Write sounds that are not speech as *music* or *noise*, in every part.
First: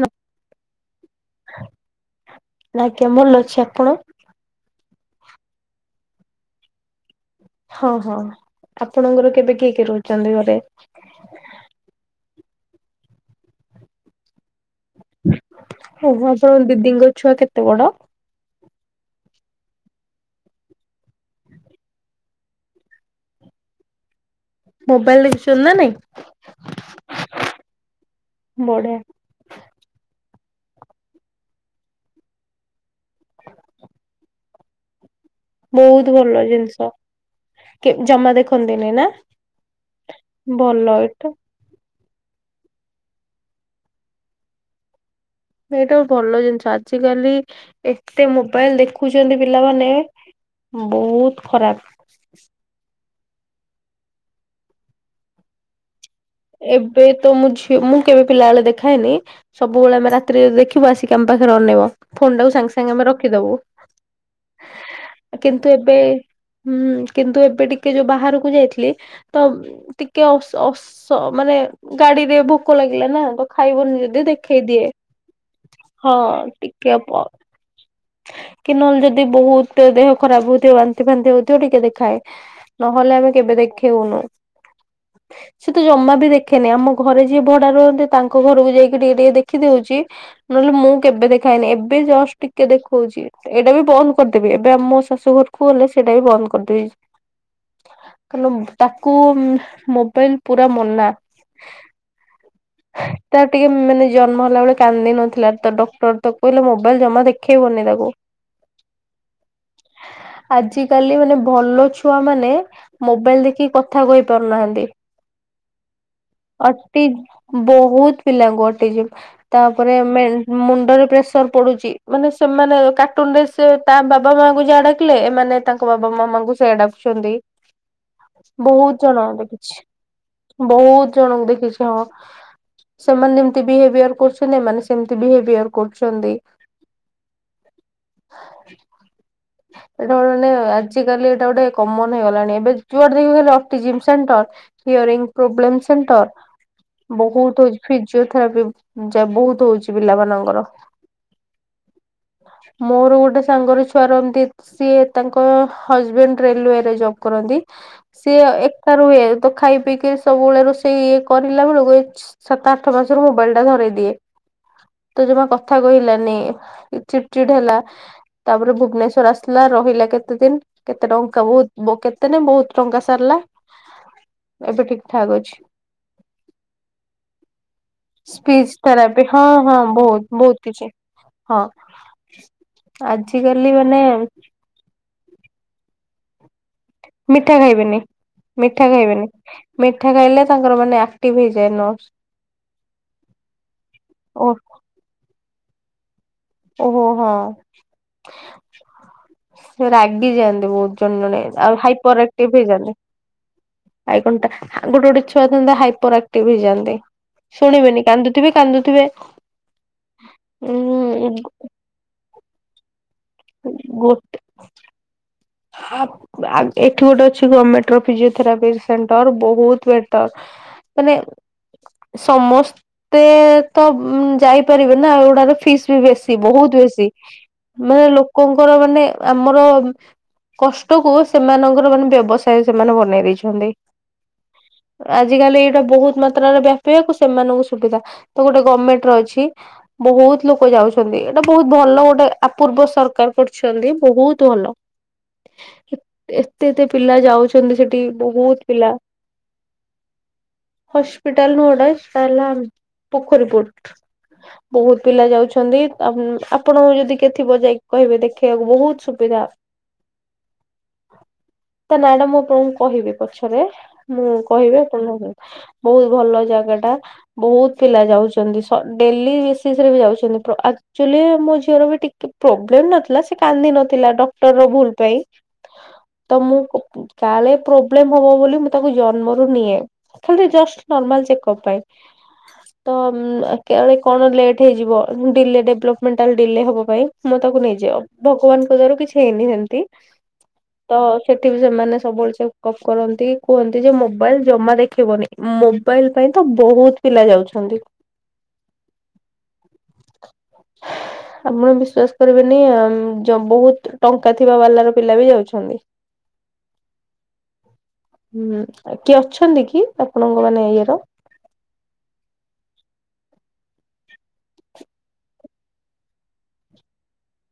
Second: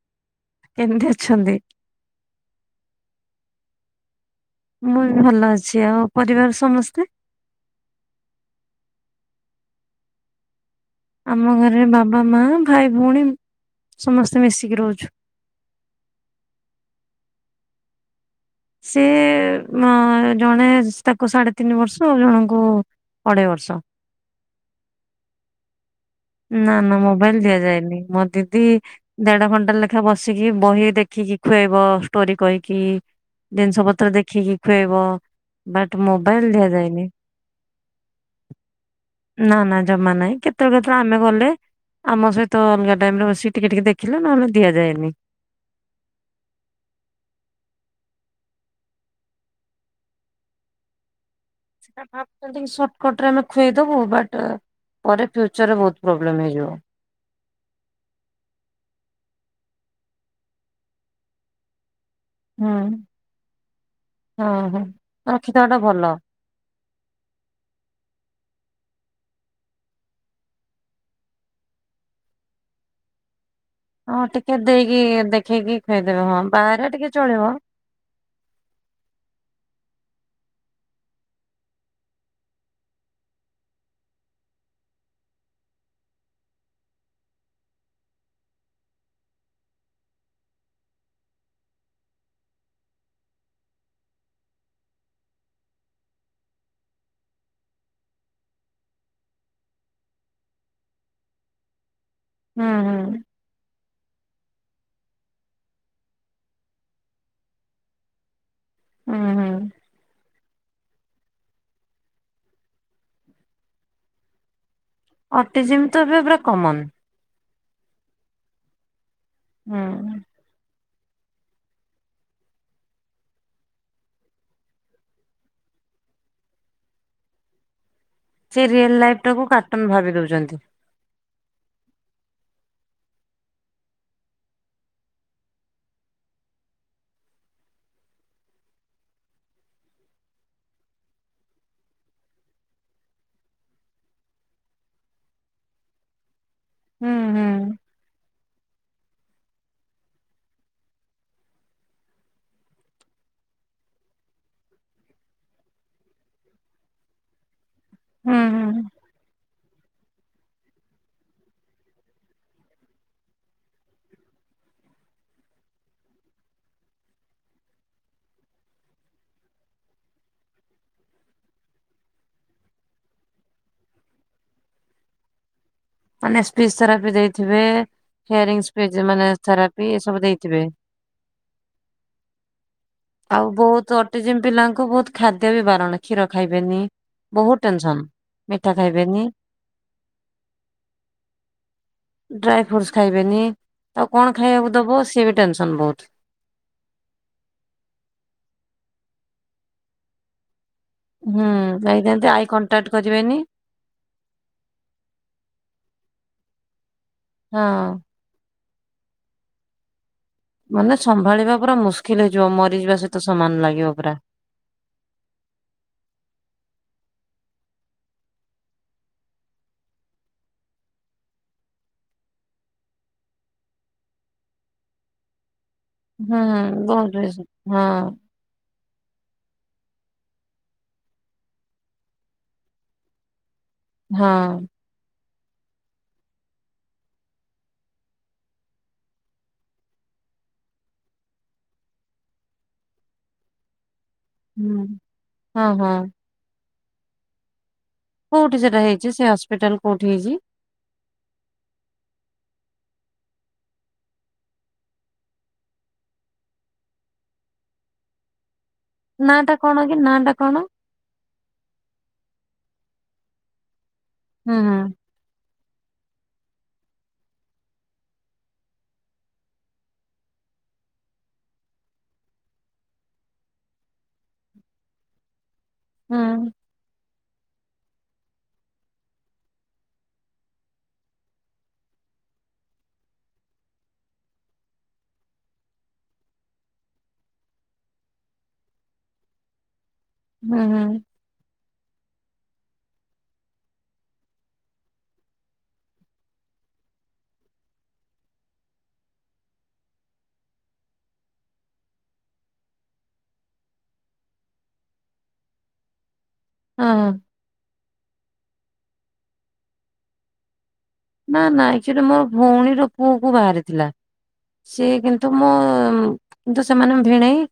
ହଁ କେମିତି ଅଛନ୍ତି ଆଜ୍ଞା ଭଲ ଅଛି ଆପଣ? ମୁଁ ବି ଭଲ ଅଛି ଆଉ ପରିବାର ସମସ୍ତେ ହଁ ହଁ ଆପଣଙ୍କର କେବେ କିଏ କିଏ ରହୁଛନ୍ତି ଘରେ ଆମ ଘରେ ବାବା ମା ଭାଇ ଭଉଣୀ ସମସ୍ତେ ମିଶିକି ରହୁଛୁ ଓ ଆପଣ ଦିଦିଙ୍କ ଛୁଆ କେତେ ବଡ ସେ ଅ ଜଣେ ତାକୁ ସାଢେ ତିନି ବର୍ଷ ଆଉ ଜଣଙ୍କୁ ଅଢେଇ ବର୍ଷ ମୋବାଇଲ ଦେଖୁଛନ୍ତି ନା ନାଇଁ ନା ନା ମୋବାଇଲ ଦିଆଯାଏନି ମୋ ଦିଦି ବଢିଆ ଦେଢ ଘଣ୍ଟା ଲେଖା ବସିକି ବହି ଦେଖିକି ଖୁଆଇବ ଷ୍ଟୋରି କହିକି ଜିନିଷ ପତ୍ର ଦେଖିକି ଖୁଆଇବ ବାଟ ବହୁତ ଭଲ ମୋବାଇଲ ଜିନିଷ। ଦିଆଯାଇନି କେ ଜମା ଦେଖନ୍ତିନି ନା ନା ନା ଜମା ନହିଁ କେତେଳେ ଭଲ କେତେଳେ ଆମେ ଏଇଟା ଗଲେ ଆମ ସହିତ ଅଲଗା ଟାଇମରେ ବସି ଟିକେ ଟିକେ ଦେଖିଲେ ନହେଲେ ଦିଆଯାଏନି ଏଇଟା ଭଲ ଜିନିଷ ଆଜିକାଲି ଏତେ ମୋବାଇଲ ଦେଖୁଛନ୍ତି ପିଲାମାନେ ବହୁତ ଖରାପ ସେଟା ଭାବୁଛନ୍ତି ସର୍ଟକଟ ରେ ଆମେ ଖୁଇଦବୁ ବଟ ପରେ ଫ୍ୟୁଚରରେ ବହୁତ ପ୍ରୋବ୍ଲେମ୍ ହେଇଯିବ ଏବେ ତ ମୁଁ ଝିଅ ମୁଁ କେବେ ପିଲାବେଳେ ଦେଖାଏନି ସବୁବେଳେ ଆମେ ରାତିରେ ଯଦି ଦେଖିବୁ ଆସିକି ଆମ ପାଖରେ ଅନେଇବ ଫୋନ ଟା କୁ ସାଙ୍ଗେ ହୁଁ। ସାଙ୍ଗେ ଆମେ ରଖିଦବୁ ହଁ ହଁ ରଖିଦବା କିନ୍ତୁ ଟା ଏବେ ଭଲ। ହୁଁ କିନ୍ତୁ ଏବେ ଟିକେ ଯୋଉ ବାହାରକୁ ଯାଇଥିଲି ତ ଟିକେ ଅ ସ ଅ ସ ତ ମାନେ ଗାଡିରେ ଭୋକ ଲାଗିଲା ନା ତ ଖାଇବନି ଯଦି ହଁ ଟିକେ ଦେଖେଇ ଦିଏ ଦେଇକି ଦେଖେଇକି ହଁ ଖୁଆଇଦେବେ ବାହାରେ ଟିକେ ଟିକେପ ଚଳିବ। କି ନହେଲେ ଯଦି ବହୁତ ଦେହ ଖରାପ ହଉଥିବ ବାନ୍ତି ଫାନ୍ତି ହଉଥିବ ଟିକେ ଦେଖାଏ ନହେଲେ ଆମେ କେବେ ଦେଖେଇଉନୁ ସେ ତ ଜମା ବି ଦେଖେନି ଆମ ଘରେ ଯିଏ ଭଡା ରୁହନ୍ତି ତାଙ୍କ ଘରକୁ ଯାଇକି ଟିକେ ଟିକେ ଦେଖିଦଉଛି ନହେଲେ ମୁଁ କେବେ ଦେଖାଏନି ଏବେ ଜଷ୍ଟ ଟିକେ ଦେଖଉଛି ଏଇଟା ବି ବନ୍ଦ କରିଦେବି ଏବେ ଆମ ମୋ ଶାଶୁ ଘରକୁ ଗଲେ ସେଇଟା ବି ବନ୍ଦ କରିଦେବି କାରଣ ତାକୁ ମୋବାଇଲ ପୁରା ମନା ହଁ ତ ଟିକେ ମାନେ ଜନ୍ମ ହେଲା ବେଳେ କାନ୍ଦି ନଥିଲା ତ ଡକ୍ଟର ତାକୁ କହିଲେ ମୋବାଇଲ ଜମା ଦେ ଖେଇବନି ତାକୁ। ହୁଁ ହୁଁ। ଆଜିକାଲି ମାନେ ଭଲ ଛୁଆ ମାନେ ମୋବାଇଲ ଦେଖି କଥା କହି ପାରୁନାହାନ୍ତି। ଅଟିଜିମ୍ ତ ଏବେ ପୁରା କମନ। ଅଟି ବୋହୁତ ପିଲାଙ୍କୁ ଅଟି ଯିମ୍। ହୁଁ। ତାପରେ ମେନ ମୁଣ୍ଡରେ ପ୍ରେସର ପଡ଼ୁଚି। ମାନେ ସେମାନେ କାର୍ଟୁନ ରେ ସେ ତା ବାବା ମାଙ୍କୁ ଯାହା ଡ଼ାକିଲେ ଏମାନେ ତାଙ୍କ ବାବା ମାମାଙ୍କୁ ସେଇଆ ଡ଼ା ଛନ୍ତି ସେ ରିଅଲ ବୋହୁତ ଲାଇଫ ଜଣ ଟାକୁ ଦେଖିଚି କାର୍ଟୁନ ଭାବି ଦଉଛନ୍ତି। ବୋହୁତ। କଣ ଦେଖିଛ? ସେମାନେ ଯେମିତି ବିହେଭିୟର କରୁଛନ୍ତି ଏମାନେ ସେମତି ବିହେଭିୟର କରୁଛନ୍ତି। ଏଟା ମାନେ ମାନେ ଆଜିକାଲି ଏଟା ଗୋଟେ କମନ ହେଇଗଲାଣି ଏବେ ଯୁଆଡ଼େ ଦେଖିବ ଖାଲି ଅଟିଯିମ୍ ସେଣ୍ଟର। ହିୟରିଂ ପ୍ରୋବ୍ଲେମ ହୁଁ ସେଣ୍ଟର ହୁଁ। ବୋହୁତ ହୋଉଚି। ଫିଜିଓଥେରାପି ଯା ବହୁତ ହୋଉଚି ପିଲା ମାନଙ୍କର। ମୋର ଗୋଟେ ସାଙ୍ଗର ଛୁଆର ତି ସିଏ ତାଙ୍କ ହଜବେଣ୍ଡ ରେଲୱେରେ ଜବ୍ କରନ୍ତି। ହୁଁ ସିଏ ହୁଁ ଏକା ରୁଏ ତ ଖାଇ ପିଇକି ସବୁବେଳେ ରୋଷେଇ ଇଏ କରିଲା ବେଳକୁ ଏଇ ସାତ ଆଠ ମାସରୁ ମୋବାଇଲଟା ଧରେଇ ଦିଏ। ତ ଜମା କଥା କହିଲାନି ଚିଡ଼ ଚିଡ଼ ହେଲା ତାପରେ ଭୁବନେଶ୍ ଶ୍ୱର ଆସିଲା ରହିଲା କେତେ ଦିନ କେତେ ଟଙ୍କା ବହୁତ କେତେ ନେ ବହୁତ ଟଙ୍କା ସାରିଲା। ଏବେ ଠିକ ଠାକ ଅଛି। ମାନେ ସ୍ପି ଥେରାପି ଦେଇଥିବେ। ହିୟରିଂ ସ୍ପିଚ ଥେରାପି ମାନେ ହଁ ହଁ ଥେରାପି ଏସବୁ ବୋହୁତ ଦେଇଥିବେ। ବୋହୁତ କିଛି। ହଁ ଆଜିକାଲି ମା ସେ ଅଟିଯିମ୍ ପିଲାଙ୍କୁ ବହୁତ ଖାଦ୍ୟ ବି ବାରଣ କ୍ଷୀର ଖାଇବେନି। ମିଠା ଖାଇବେନି ମିଠା ଖାଇବେନି। ମିଠା ଖାଇଲେ ତାଙ୍କର ମାନେ ଆକ୍ଟିଭ ହେଇଯାଏ ନର୍ସ। ଡ୍ରାଏ ଫ୍ରୁଟସ ଖାଇବେନି ଆଉ କଣ ଓ ଖାଇବାକୁ ଦବ ସିଏ ବି ଟେନସନ ବୋହୁତ। ଓହୋ ହଁ ସେ ରାଗି ଯାଆନ୍ତି ବୋହୁତ। ଜଣେ ଜଣେ ହୁଁ ଆଉ ହାଇପର ଯାଇଥାନ୍ତି ଆଇ ଆକ୍ଟିଭ କଣ୍ଟାକ୍ଟ ହେଇଯାନ୍ତି। କରିବେନି। ଆଇ କଣ୍ଟା ଗୋଟେ ଗୋଟେ ଛୁଆ ଥାନ୍ତି ହାଇପର ଆକ୍ଟିଭ ହେଇଯାନ୍ତି ହଁ ଶୁଣିବେନି କାନ୍ଦୁ ଥିବେ କାନ୍ଦୁଥିବେ। ମାନେ ଉଁ ସମ୍ଭାଳିବା ପୁରା ମୁସ୍କିଲ ହେଇଯିବ ମରିଯିବା ସହିତ ସମାନ ଲାଗିବ ଗୋ ପୁରା। ଆ ଏଠି ଗୋଟେ ଅଛି ଗମେଣ୍ଟର ଫିଜିଓଥେରାପି ସେଣ୍ଟର ବୋହୁତ ବେଟର। ହେଲେ ସମସ୍ତେ ତ ଯାଇପାରିବେ ନା ଏଗୁଡ଼ାର ଫିସ୍ ତି ବେଶୀ ହୁଁ ବୋହୁତ ବେଶୀ ବହୁତ ହଁ ମାନେ ଲୋକଙ୍କର ମାନେ ଆମର କଷ୍ଟକୁ ସେମାନଙ୍କର ମାନେ ବ୍ୟବସାୟ ସେମାନେ ବନେଇ ଦେଇଛନ୍ତି। ହଁ। ଆଜିକାଲି ଏଇଟା ବୋହୁତ ମାତ୍ରାରେ ବ୍ୟାପିବାକୁ ସେମାନଙ୍କୁ ସୁବିଧା। ତ ଗୋଟେ ଗମେଣ୍ଟର ଅଛି। ବହୁତ ଲୋକ ଯାଉଛନ୍ତି ଏଇଟା ବହୁତ ଭଲ ଗୋଟେ ଆ ପୂର୍ବ ସରକାର କରିଛନ୍ତି ବୋହୁତ ହୁଁ ହଁ ହଁ। ଏତେ ଏତେ ପିଲା ଯାଉଛନ୍ତି ସେଠି କୋଉଠି ବୋହୁତ ସେଟା ପିଲା। ହେଇଛି ସେ ହସ୍ପିଟାଲ କୋଉଠି ହେଇଛି? ହସ୍ପିଟାଲ ରୋଡରେ ତାଲା ଆମ ପୋଖରୀ ପୁଟ୍ ବହୁତ ପିଲା ଯାଉଛନ୍ତି ଆପ ଆପଣ ଯଦି କେଥିବ ଯାଇ କହିବେ ଦେଖେଇବାକୁ ବହୁତ୍ ନା ଟା କଣ କି ନା ଟା କଣ। ତା ନା ଟା ମୁଁ କ କହିବି ପଛରେ ମୁଁ ହୁଁ ହୁଁ କହିବି ଆପଣ ଭାବ ବହୁତ୍ ଭଲ ଜାଗା ଟା। ବହୁତ ପିଲା ଯାଉଛନ୍ତି ସ ଡେଲି ବେସିସ ରେ ବି ଯାଉଛନ୍ତି ପ୍ର ଆ ଆକ୍ଚୁଆଲି ମୋ ଝିଅର ବି ଟିକେ ପ୍ରୋବ୍ଲେମ୍ ନଥିଲା ସେ କାନ୍ଦି ନଥିଲା ଡକ୍ଟର ଭୁଲ ପାଇଁ ହୁଁ ତ ମୁଁ କାଳେ ପ୍ରୋବ୍ଲେମ ହବ ବୋଲି ମୁଁ ତାକୁ ଜନ୍ମରୁ ନିଏ ଖାଲି ଜଷ୍ଟ ନର୍ମାଲ ଚେକଅପ ପାଇଁ। ତ କାଳେ କଣ ଲେଟ୍ ହେଇଯିବ ଡିଲେ ଡେଭଲପମେଣ୍ଟାଲ୍ ଡିଲେ ହେବା ପାଇଁ। ମୁଁ ତାକୁ ନେଇଯାଏ ଭଗବାନଙ୍କ ଦୟାରୁ କିଛି ହେଇନି ସେମତି। ହୁଁ ତ ହୁଁ ସେଠି ବି ସେମାନେ ସବୁବେଳେ ଚେକ ଅପ କରନ୍ତି କୁହନ୍ତି ଯେ ମୋବାଇଲ ଜମା ଦେଖିବନି। ମୋବାଇଲ ପାଇଁ ତ ବହୁତ ପିଲା ଯାଉଛନ୍ତି। *inaudible* ଆପଣ ବିଶ୍ଵାସ କରିବେନି ଜ ବହୁତ ଟଙ୍କା ଥିବା ବାଲା ତାଙ୍କ ପିଲା ବି ଯାଉଛନ୍ତି। ଉଁ ହୁଁ। ହୁଁ କିଏ ଅଛନ୍ତି କି ଆପଣଙ୍କ ମାନେ ଇଏର ନା ନା ଆକ୍ଚୁଆଲି ମୋର ଭଉଣୀର ପୁଅକୁ ବାହାରିଥିଲା। ସିଏ କିନ୍ତୁ ମୁଁ କିନ୍ତୁ ସେମାନେ ଭିଣେଇ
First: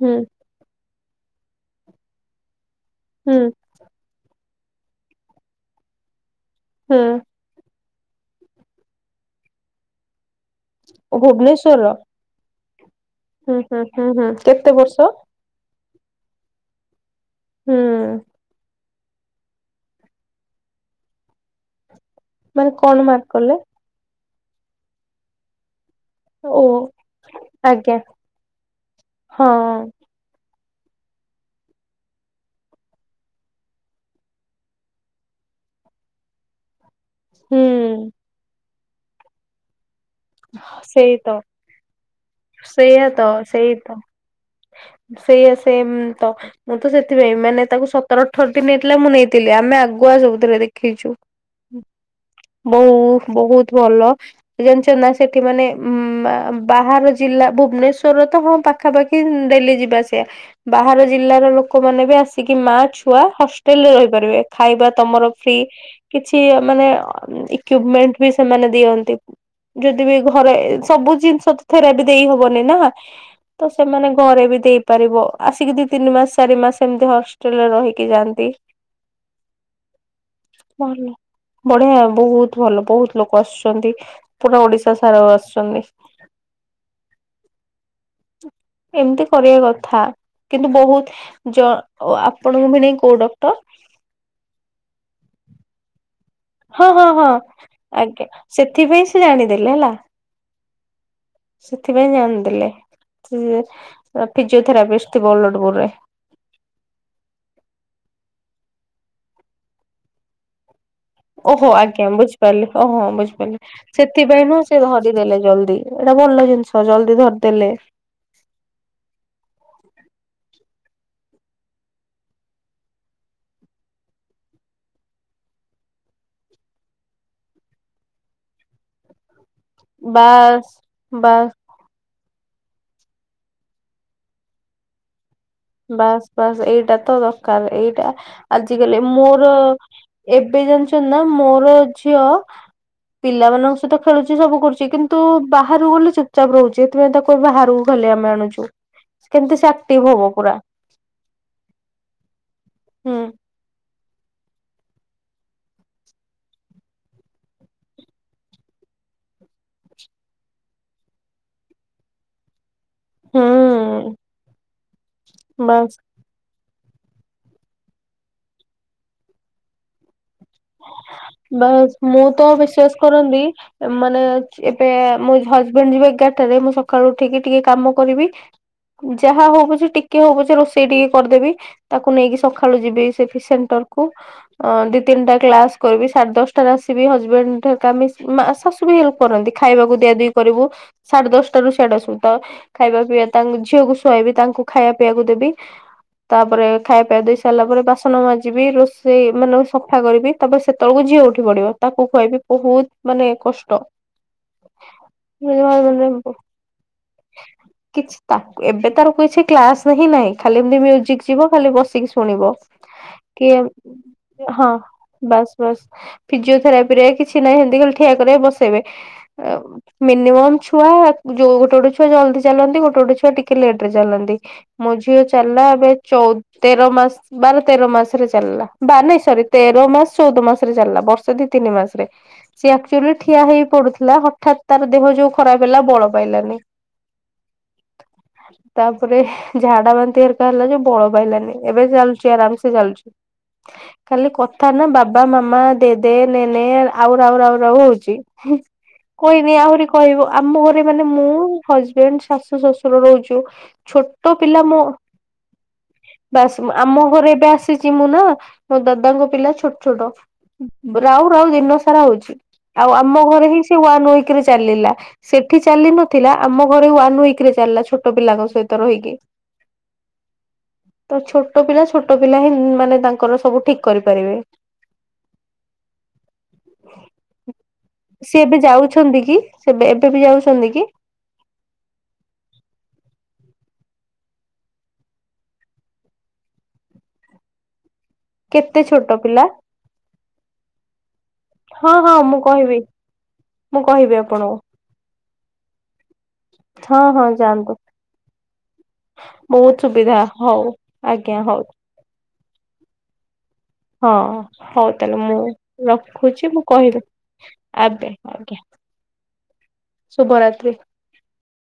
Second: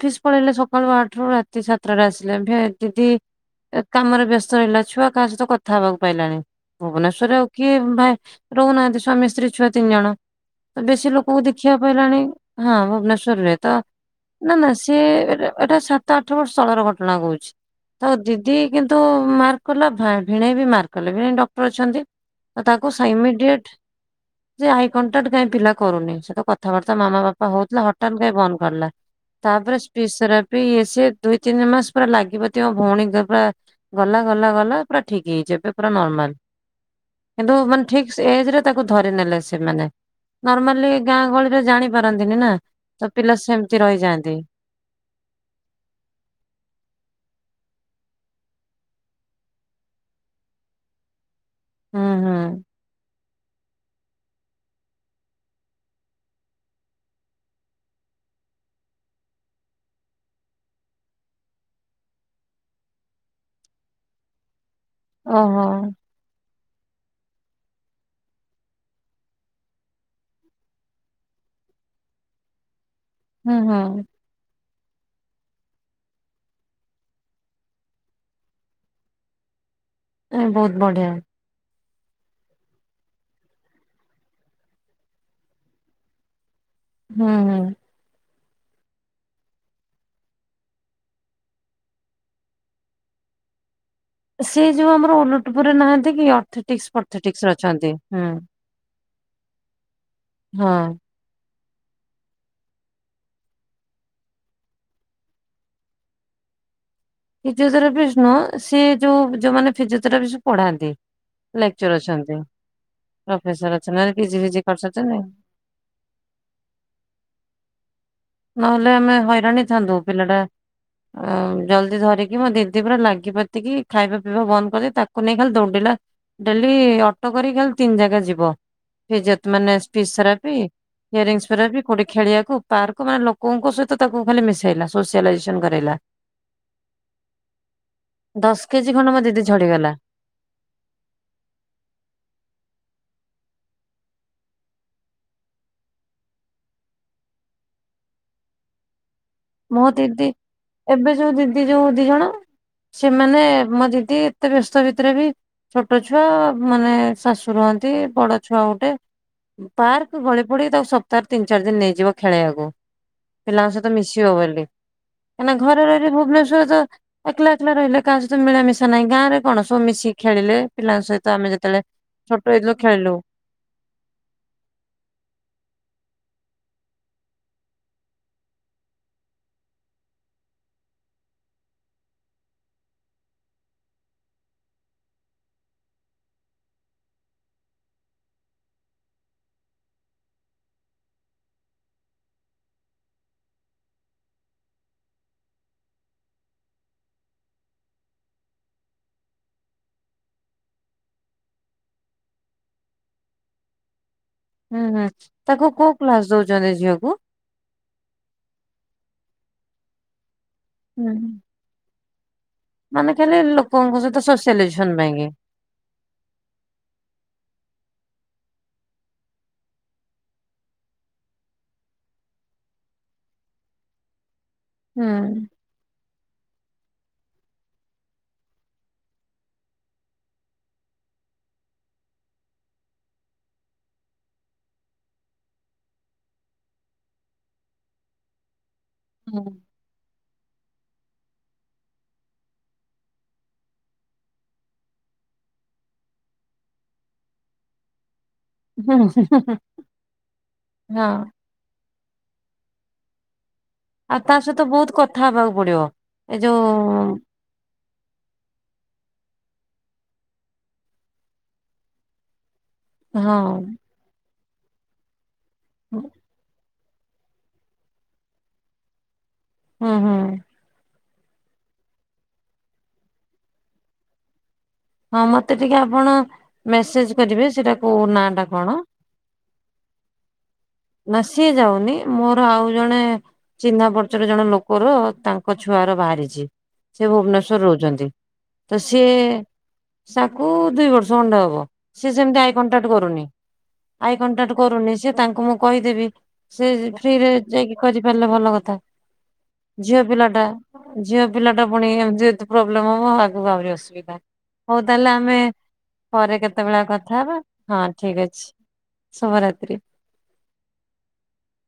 ହୁଁ ପଳେଇଲେ ସକାଳୁ ଆଠ ରୁ ରାତି ସାତଟା ଆସିଲେ ଏ ଦିଦି ହୁଁ। କାମରେ ବ୍ୟସ୍ତ ରହିଲା ଛୁଆ କାହା ସହିତ କଥା ହେବାକୁ ପାଇଲାନି ହୁଁ ଭୁବନେଶ୍ଵରରେ ଆଉ କିଏ ଭାଇ ରହୁନାହାନ୍ତି ସ୍ଵାମୀ ସ୍ତ୍ରୀ ଛୁଆ ତିନି ଜଣ ବେଶୀ ଲୋକଙ୍କୁ ଦେଖିବାକୁ ଭୁବନେଶ୍ଵରର ପାଇଲାନି। ହଁ ଭୁବନେଶ୍ଵରରେ ହୁଁ ତ ହୁଁ ହୁଁ ହୁଁ ନା ନା କେତେ ବର୍ଷ ସିଏ ଏଟା ସା ସାତ ଆଠ ବର୍ଷ ତଳର ଘଟଣା କହୁଛି ହୁଁ ତ ଦିଦି କିନ୍ତୁ ମାର୍କ କଲା ଭିଣେଇ ବି ମାର୍କ କଲେ ଭିଣେଇ ଡକ୍ଟର ଅଛନ୍ତି। ମାନେ ତାକୁ କଣ ସା ମାର୍କ କଲେ ଇମିଡିଏଟ ହାଇ କଣ୍ଟାକ୍ଟ କାଇଁ ପିଲା କରୁନି। ସହିତ ଓ କଥାବାର୍ତ୍ତା ମାମା ବାପା ହଉଥିଲା ଆଜ୍ଞା ହଠାତ୍ କାଇଁ ବନ୍ଦ କରିଦେଲା ହଁ ତାପରେ ସ୍ପିଡିସେରାପ୍ ଇଏ ସିଏ ଦୁଇ ତିନି ମାସ ପୁରା ଲାଗିପାତି ମୋ ଭଉଣୀ ଦେହ ପା ଗଲା ଗଲା ଗଲା ପୁରା ଠିକ୍ ହେଇଛି ଏବେ ପୁରା ନର୍ମାଲ। କିନ୍ତୁ ମାନେ ହୁଁ ଠିକ୍ ସେ ଏଜ ରେ ତାକୁ ଧରି ନେଲେ ସେମାନେ। ନର୍ମାଲି ସେଇ ଗାଁ ତ ଗହଳିରେ ଜାଣି ପାରନ୍ତିନି ନା ସେଇଆ ତ ପିଲା ସେଇ ସେମିତି ତ ରହିଯାଆନ୍ତି। ସେଇଆ ସେମ୍ ତ ମୁଁ ତ ସେଥିପାଇଁ ମାନେ ତାକୁ ସତର ଅଠରଦିନ ନେଇଥିଲା ମୁଁ ନେଇଥିଲି ଆମେ ଆଗୁଆ ସବୁଥିରେ ଦେଖେଇଛୁ। ହୁଁ ହୁଁ ବହୁ ବହୁତ ଭଲ ଜାଣିଛନ୍ତି ନାଁ ସେଠି ମାନେ ଉଁ ବା ବାହାର ଜିଲ୍ଲା ଭୁବନେଶ୍ୱରରୁ ତ ହଁ ପାଖାପାଖି ଡେଲି ଯିବା ଆସିବା ବାହାର ଜିଲ୍ଲାର ଲୋକମାନେ ବି ଆସିକି ମା ଛୁଆ ହଷ୍ଟେଲ ରେ ରହିପାରିବେ। ଖାଇବା ତମର ଫ୍ରି ଓହୋ କିଛି ମାନେ ଇକ୍ୟୁପମେଣ୍ଟ ବି ସେମାନେ ଦିଅନ୍ତି। ଯଦି ବି ଘରେ ସବୁ ଜିନିଷ ଥେରାପି ଦେଇ ହବନି ନା ହୁଁ ତ ହୁଁ ସେମାନେ ଘରେ ବି ଦେଇପାରିବ ଆସିକି ଦି ତିନି ମାସ ଚାରି ମାସ ଏମିତି ହଷ୍ଟେଲରେ ରହିକି ଯାଆନ୍ତି। ଏ ବହୁତ ବଢିଆ *inaudible* ବଢିଆ ବହୁତ୍ ଭଲ ବହୁତୁ ଲୋକ ଆସୁଛନ୍ତି। ପୁରା ଓଡିଶା ସାରା ରୁ ଆସୁଛନ୍ତି। ହୁଁ ହୁଁ। ଏମିତି କରିବା କଥା କିନ୍ତୁ ବହୁତ ଜ ଆପଣଙ୍କୁ ଭିଣୋଇ କୋଉ ଡକ୍ଟର? ସେ ଯୋଉ ଆମର ଓଲଟପୁରରେ ନାହାନ୍ତି କି ହଁ ଅର୍ଥିଟିକସ ହଁ ହଁ। ଫର୍ତେଟିକ୍ସ ଅଛନ୍ତି। ଆଜ୍ଞା ସେଥିପାଇଁ ସେ ଜାଣିଦେଲେ ହେଲା। ହଁ। ସେଥିପାଇଁ ଜାଣିଥିଲେ ସେ ଫିଜିଓଥେରାପିଷ୍ଟ ଥିବ ଓଲଟପୁରରେ। ଫିଜିଓଥେରାପିଷ୍ଟ ନୁହଁ ସେ ଯୋଉ ଯୋଉମାନେ ଫିଜିଓଥେରାପିଷ୍ଟ ପଢ଼ାନ୍ତି। ଓହୋ ଆଜ୍ଞା ବୁଝିପାରିଲି ଓହୋ ବୁଝିପାରିଲି ପ୍ରଫେସର ଅଛନ୍ତି ନହେଲେ ପିଜି ସେଥିପାଇଁ ଫିଜି ନୁହଁ ସେ କରିସାରିଛନ୍ତି। ଧରିଦେଲେ ଜଲ୍ଦି। ଏଇଟା ଭଲ ଜିନିଷ ଜଲଦି ଧରିଦେଲେ। ନହେଲେ ଆମେ ହଇରାଣ ହେଇଥାନ୍ତୁ ପିଲାଟା ଆ ଜଲ୍ଦି ଧରିକି ମୋ ଦିଦି ପୁରା ଲାଗିପାତିକି ଖାଇବା ପିଇବା ବନ୍ଦ କରିକି ତାକୁ ନେଇ ଖାଲି ଦୌଡ଼ିଲା। ଡେଲି ଅଟୋ କରିକି ଖାଲି ତିନି ଜାଗା ଯିବ। ଫି ମାନେ ସ୍ପିଚ ରପ ବାସ୍ ବାସ୍ ଇୟରିଙ୍ଗ ଫ କୋଉଠି ଖେଳିବାକୁ ପାକ ୋକ ମାନେ ଲୋକଙ୍କ ସହିତ ତାକୁ ଖାଲି ମିଶାଇଲା। ବାସ ବାସ୍ ଏଇଟା ତ ଦରକାର ଏଇଟା ଦଶ କେଜି ଆଜିିକାଲି ଖଣ୍ଡେ ମୋ ଦିଦି ମୋର ଝଡିଗଲା ଏବେ ଜାଣିଛନ୍ତି ନା ମୋର ଝିଅ ପିଲାମାନଙ୍କ ସହିତ ଖେଳୁଛି ସବୁ କରୁଛି କିନ୍ତୁ ବାହାରୁକୁ ଗଲେ ଚୁପଚାପ ରହୁଛି। ତମେ ତା କୁ ବାହାରକୁ ଖାଲି ଆମେ ଆଣୁଛୁ। କେମିତି ସେ ମୋ ଆକ୍ଟିଭ ହବ ଦିଦି ପୁରା ଏବେ ଯୋଉ ଦିଦି ଯୋଉ ଦି ଜଣ ହୁଁ ସେମାନେ ମୋ ଦିଦି ଏତେ ବ୍ୟସ୍ତ ଭିତରେ ବି ଛୋଟ ଛୁଆ ମାନେ ଶାଶୁ ରୁହନ୍ତି ବଡ ଛୁଆ ଗୋଟେ। ପାର୍କ ଗଳି ପଡିି ତାକୁ ସପ୍ତାହ ତିନି ଚାରି ଦିନ ନେଇଯିବ ଖେଳେଇବାକୁ। ପିଲାଙ୍କ ସହିତ ହୁଁ ମିଶିବ ବୋଲି କାହିଁକିନା ଘରେ ବାସ୍ ର ଭୁବନେଶ୍ୱରରେ ତ ଏକଲା ଏକଲା ରହିଲେ କାହା ସହିତ ମିଳାମିଶା ନାହିଁ ଗାଁ ରେ କଣ ସବୁ ମିଶି ଖେଳିଲେ। ପିଲାଙ୍କ ସହିତ ଆମେ *inaudible* ଯେତେବେଳେ ବାସ୍ ମୁଁ ଛୋଟ ତ ହେଇଥିଲୁ ବିଶ୍ଵାସ ଖେଳିଲୁ କରନ୍ତି ମାନେ ଏବେ ମୋ ହଜବେଣ୍ଡ ଯିବେ ଏଗାରଟାରେ ମୁଁ ସକାଳୁ ଉଠିକି ଟିକେ କାମ କରିବି। ଯାହା ହଉ ପଛେ ଟିକେ ହଉ ପଛେ ରୋଷେଇ ଟିକେ କରିଦେବି। ତାକୁ ନେଇକି ସକାଳୁ ଯିବି ସେ ସେଣ୍ଟରକୁ ଦି ତିନିଟା କ୍ଲାସ୍ କରିବି ସାଢେ ଦଶଟାରେ ଆସିବି ହଜବେଣ୍ଡ ଠ ମି ଶାଶୁ ବି ହେଲ୍ପ କରନ୍ତି ଖାଇବାକୁ ଦିଆ ଦି କରିବୁ ସାଢେ ଦଶଟା ରୁ ସେଆଡୁ ଆସିବୁ ତ ଖାଇବା ପିଇବା ତାଙ୍କୁ ଝିଅକୁ ଶୁଆଇବି ତାଙ୍କୁ ଖାଇବା ପିଇକୁ ଦେବି। ତାପରେ ଖାଇବା ପିଇବା ଦେଇ ସାରିଲା ପରେ ବାସନ ମାଜିବି ରୋଷେଇ ମାନେ ସଫା କରିବି। ତାପରେ ସେତେବେଳକୁ ଯିଅ ଉଠି ପଡିବ ତାକୁ ଖୁଆଇବି ବହୁତ ମାନେ କଷ୍ଟ। ହୁଁ ହୁଁ ତାକୁ କୋଉ କ୍ଲାସ ମାନେ ଦଉଛନ୍ତି ଝିଅକୁ। କିଛି ତା ଏବେ ତାର କିଛି କ୍ଲାସ ହିଁ ନାହିଁ ଖାଲି ଏମିତି ହୁଁ। ମୁଜିକ ଯିବ ଖାଲି ବସିକି ଶୁଣିବ। ମାନେ ଖାଲି ଲୋକଙ୍କ ସହିତ ସୋସିଆଲାଇଜେସନ ପାଇଁ କି? *unintelligible* ଫିେରାପି ରେ କିଛି ନାହିଁ ସେମିତି ଖାଲି ଠିଆ କରେଇ ବସେଇବେ। ମିନିମମ୍ ଛୁଆ ଯଉ ଗୋଟେ ଗୋଟେ ଛୁଆ ଜଲଦି ଚାଲନ୍ତି ଗୋଟେ ଗୋଟେ ଛୁଆ ଟିକେ ଲେଟ ରେ ଚାଲନ୍ତି। ମୋ ହୁଁ। ଝିଅ ଚାଲିଲା ଏବେ। ଚଉ ତେର ମାସ ବାର ତେର ମାସରେ ଚାଲିଲା ବା ନାଇ ସରି ତେର ମାସ ଚଉଦ ମାସ ରେ ଚାଲିଲା ବର୍ଷ ଦି ତିନି ମାସରେ। ସିଏ ଆକ୍ଚୁଆଲି ଠିଆ ହେଇ ପଡୁଥିଲା ହଠାତ୍ ତାର ଦେହ ଯୋଉ ଖରାପ ହେଲା ବଳ ପାଇଲାନି। *unintelligible* ତାପରେ ହୁଁ ଝା *unintelligible* ହେଲା ଯୋଉ ବଳ ପାଇଲାନି ଏବେ ଚାଲୁଛି ଆରାମ ସେ ଚାଲୁଛି। ଖାଲି କଥା ନା ବାବା ମାମା ଦେଦେ ନେନେ ଆଉ ରାଉ ରାଉ ରାଉ ହୋଉଚି। ହୁଁ କହିନି ଆହୁରି କହିବ ଆମ ଘରେ ହୁଁ ମାନେ ହଁ। ମୁଁ ହଜବେଣ୍ଡ ଶାଶୁ ଶଶୁର ରହୁଛୁ। ଆଉ ଛୋଟ ତା ସହିତ ପିଲା ମୋ ବହୁତ କଥା ହବାକୁ ପଡିବ। ଏ ବାସ ଯୋଉ ଆମ ଘରେ ଏବାସ ସେ ଜିମୁ ନା ମୋ ଦାଦାଙ୍କ ପିଲା ଛୋ ଛୋଟ ରାଉ ରାଉ ଦିନ ସାରା ହଉଚି ଆଉ ଆମ ହଁ ଘରେ ହିଁ ସିଏ ୱାନ ଉଇକ କିରି ଚାଲିଲା ସେଠି ଚାଲି ହୁଁ ନଥିଲା। ଆମ ଘରେ ୱାନ୍ ୱିକରେ ଚାଲିଲା ଛୋଟ ପିଲାଙ୍କ ସହିତ ରହିକି। ହୁଁ ହୁଁ। ତ ଛୋଟ ପିଲା ଛୋଟ ପିଲା ହିଁ ମାନେ ତାଙ୍କର ସବୁ ଠିକ କରିପାରିବେ। ହଁ ମତେ ଟିକେ ଆପଣ ମେସେଜ କରିବେ ସେଟା କୋଉ ନାଁ ଟା କଣ। ଅଛନ୍ତି କି ସେବେ ଏବେ ବି ଯାଉଚନ୍ତି କି? ନା ସିଏ ଯାଉନି ମୋର ଆଉ ଜଣେ ଚିହ୍ନା ପର୍ଚରେ ଜଣେ ଲୋକର ତାଙ୍କ ଛୁଆର ବାହାରିଚି ସେ ଭୁବନେଶ ରହୁଛନ୍ତି। କେତେ ଛୋଟ ପିଲା? ସାକୁ ଦୁଇ ବର୍ଷ ଖଣ୍ଡେ ହବ ହଁ ସିଏ ହଁ ମୁଁ ସେମତି ଆଇ କହିବି କଣ୍ଟାକ୍ଟ କରୁନି। ମୁଁ କହିବି ଆଇ ଆପଣଙ୍କୁ କଣ୍ଟାକ୍ଟ କରୁନି ସିଏ ତାଙ୍କୁ ମୁ ଦେବି ସେ ହଁ ହଁ ଫ୍ରିରେ ଯାଆନ୍ତୁ। ଯାଇକି କରିପାରିଲେ ଭଲ କଥା। ବହୁତ ଝିଅ ସୁବିଧା ପିଲାଟା ହଉ ଝିଅ ଆଜ୍ଞା ହଉ ପିଲାଟା ପୁଣି ଏମିତି ଯଦି ପ୍ରୋବ୍ଲେମ ହବ ଆଗକୁ ଆହୁରି ଅସୁ ବିଦା ହଁ। ହଉ ତାହେଲେ ମୁଁ ଆମେ ପରେ ରଖୁଛି ମୁଁ କେତେବେଳେ କହିବି କଥା ହବା ହଁ ଆବେ ଠିକ ଅଛି। ଆଜ୍ଞା ଶୁଭରାତ୍ରି। ଶୁଭରାତ୍ରି।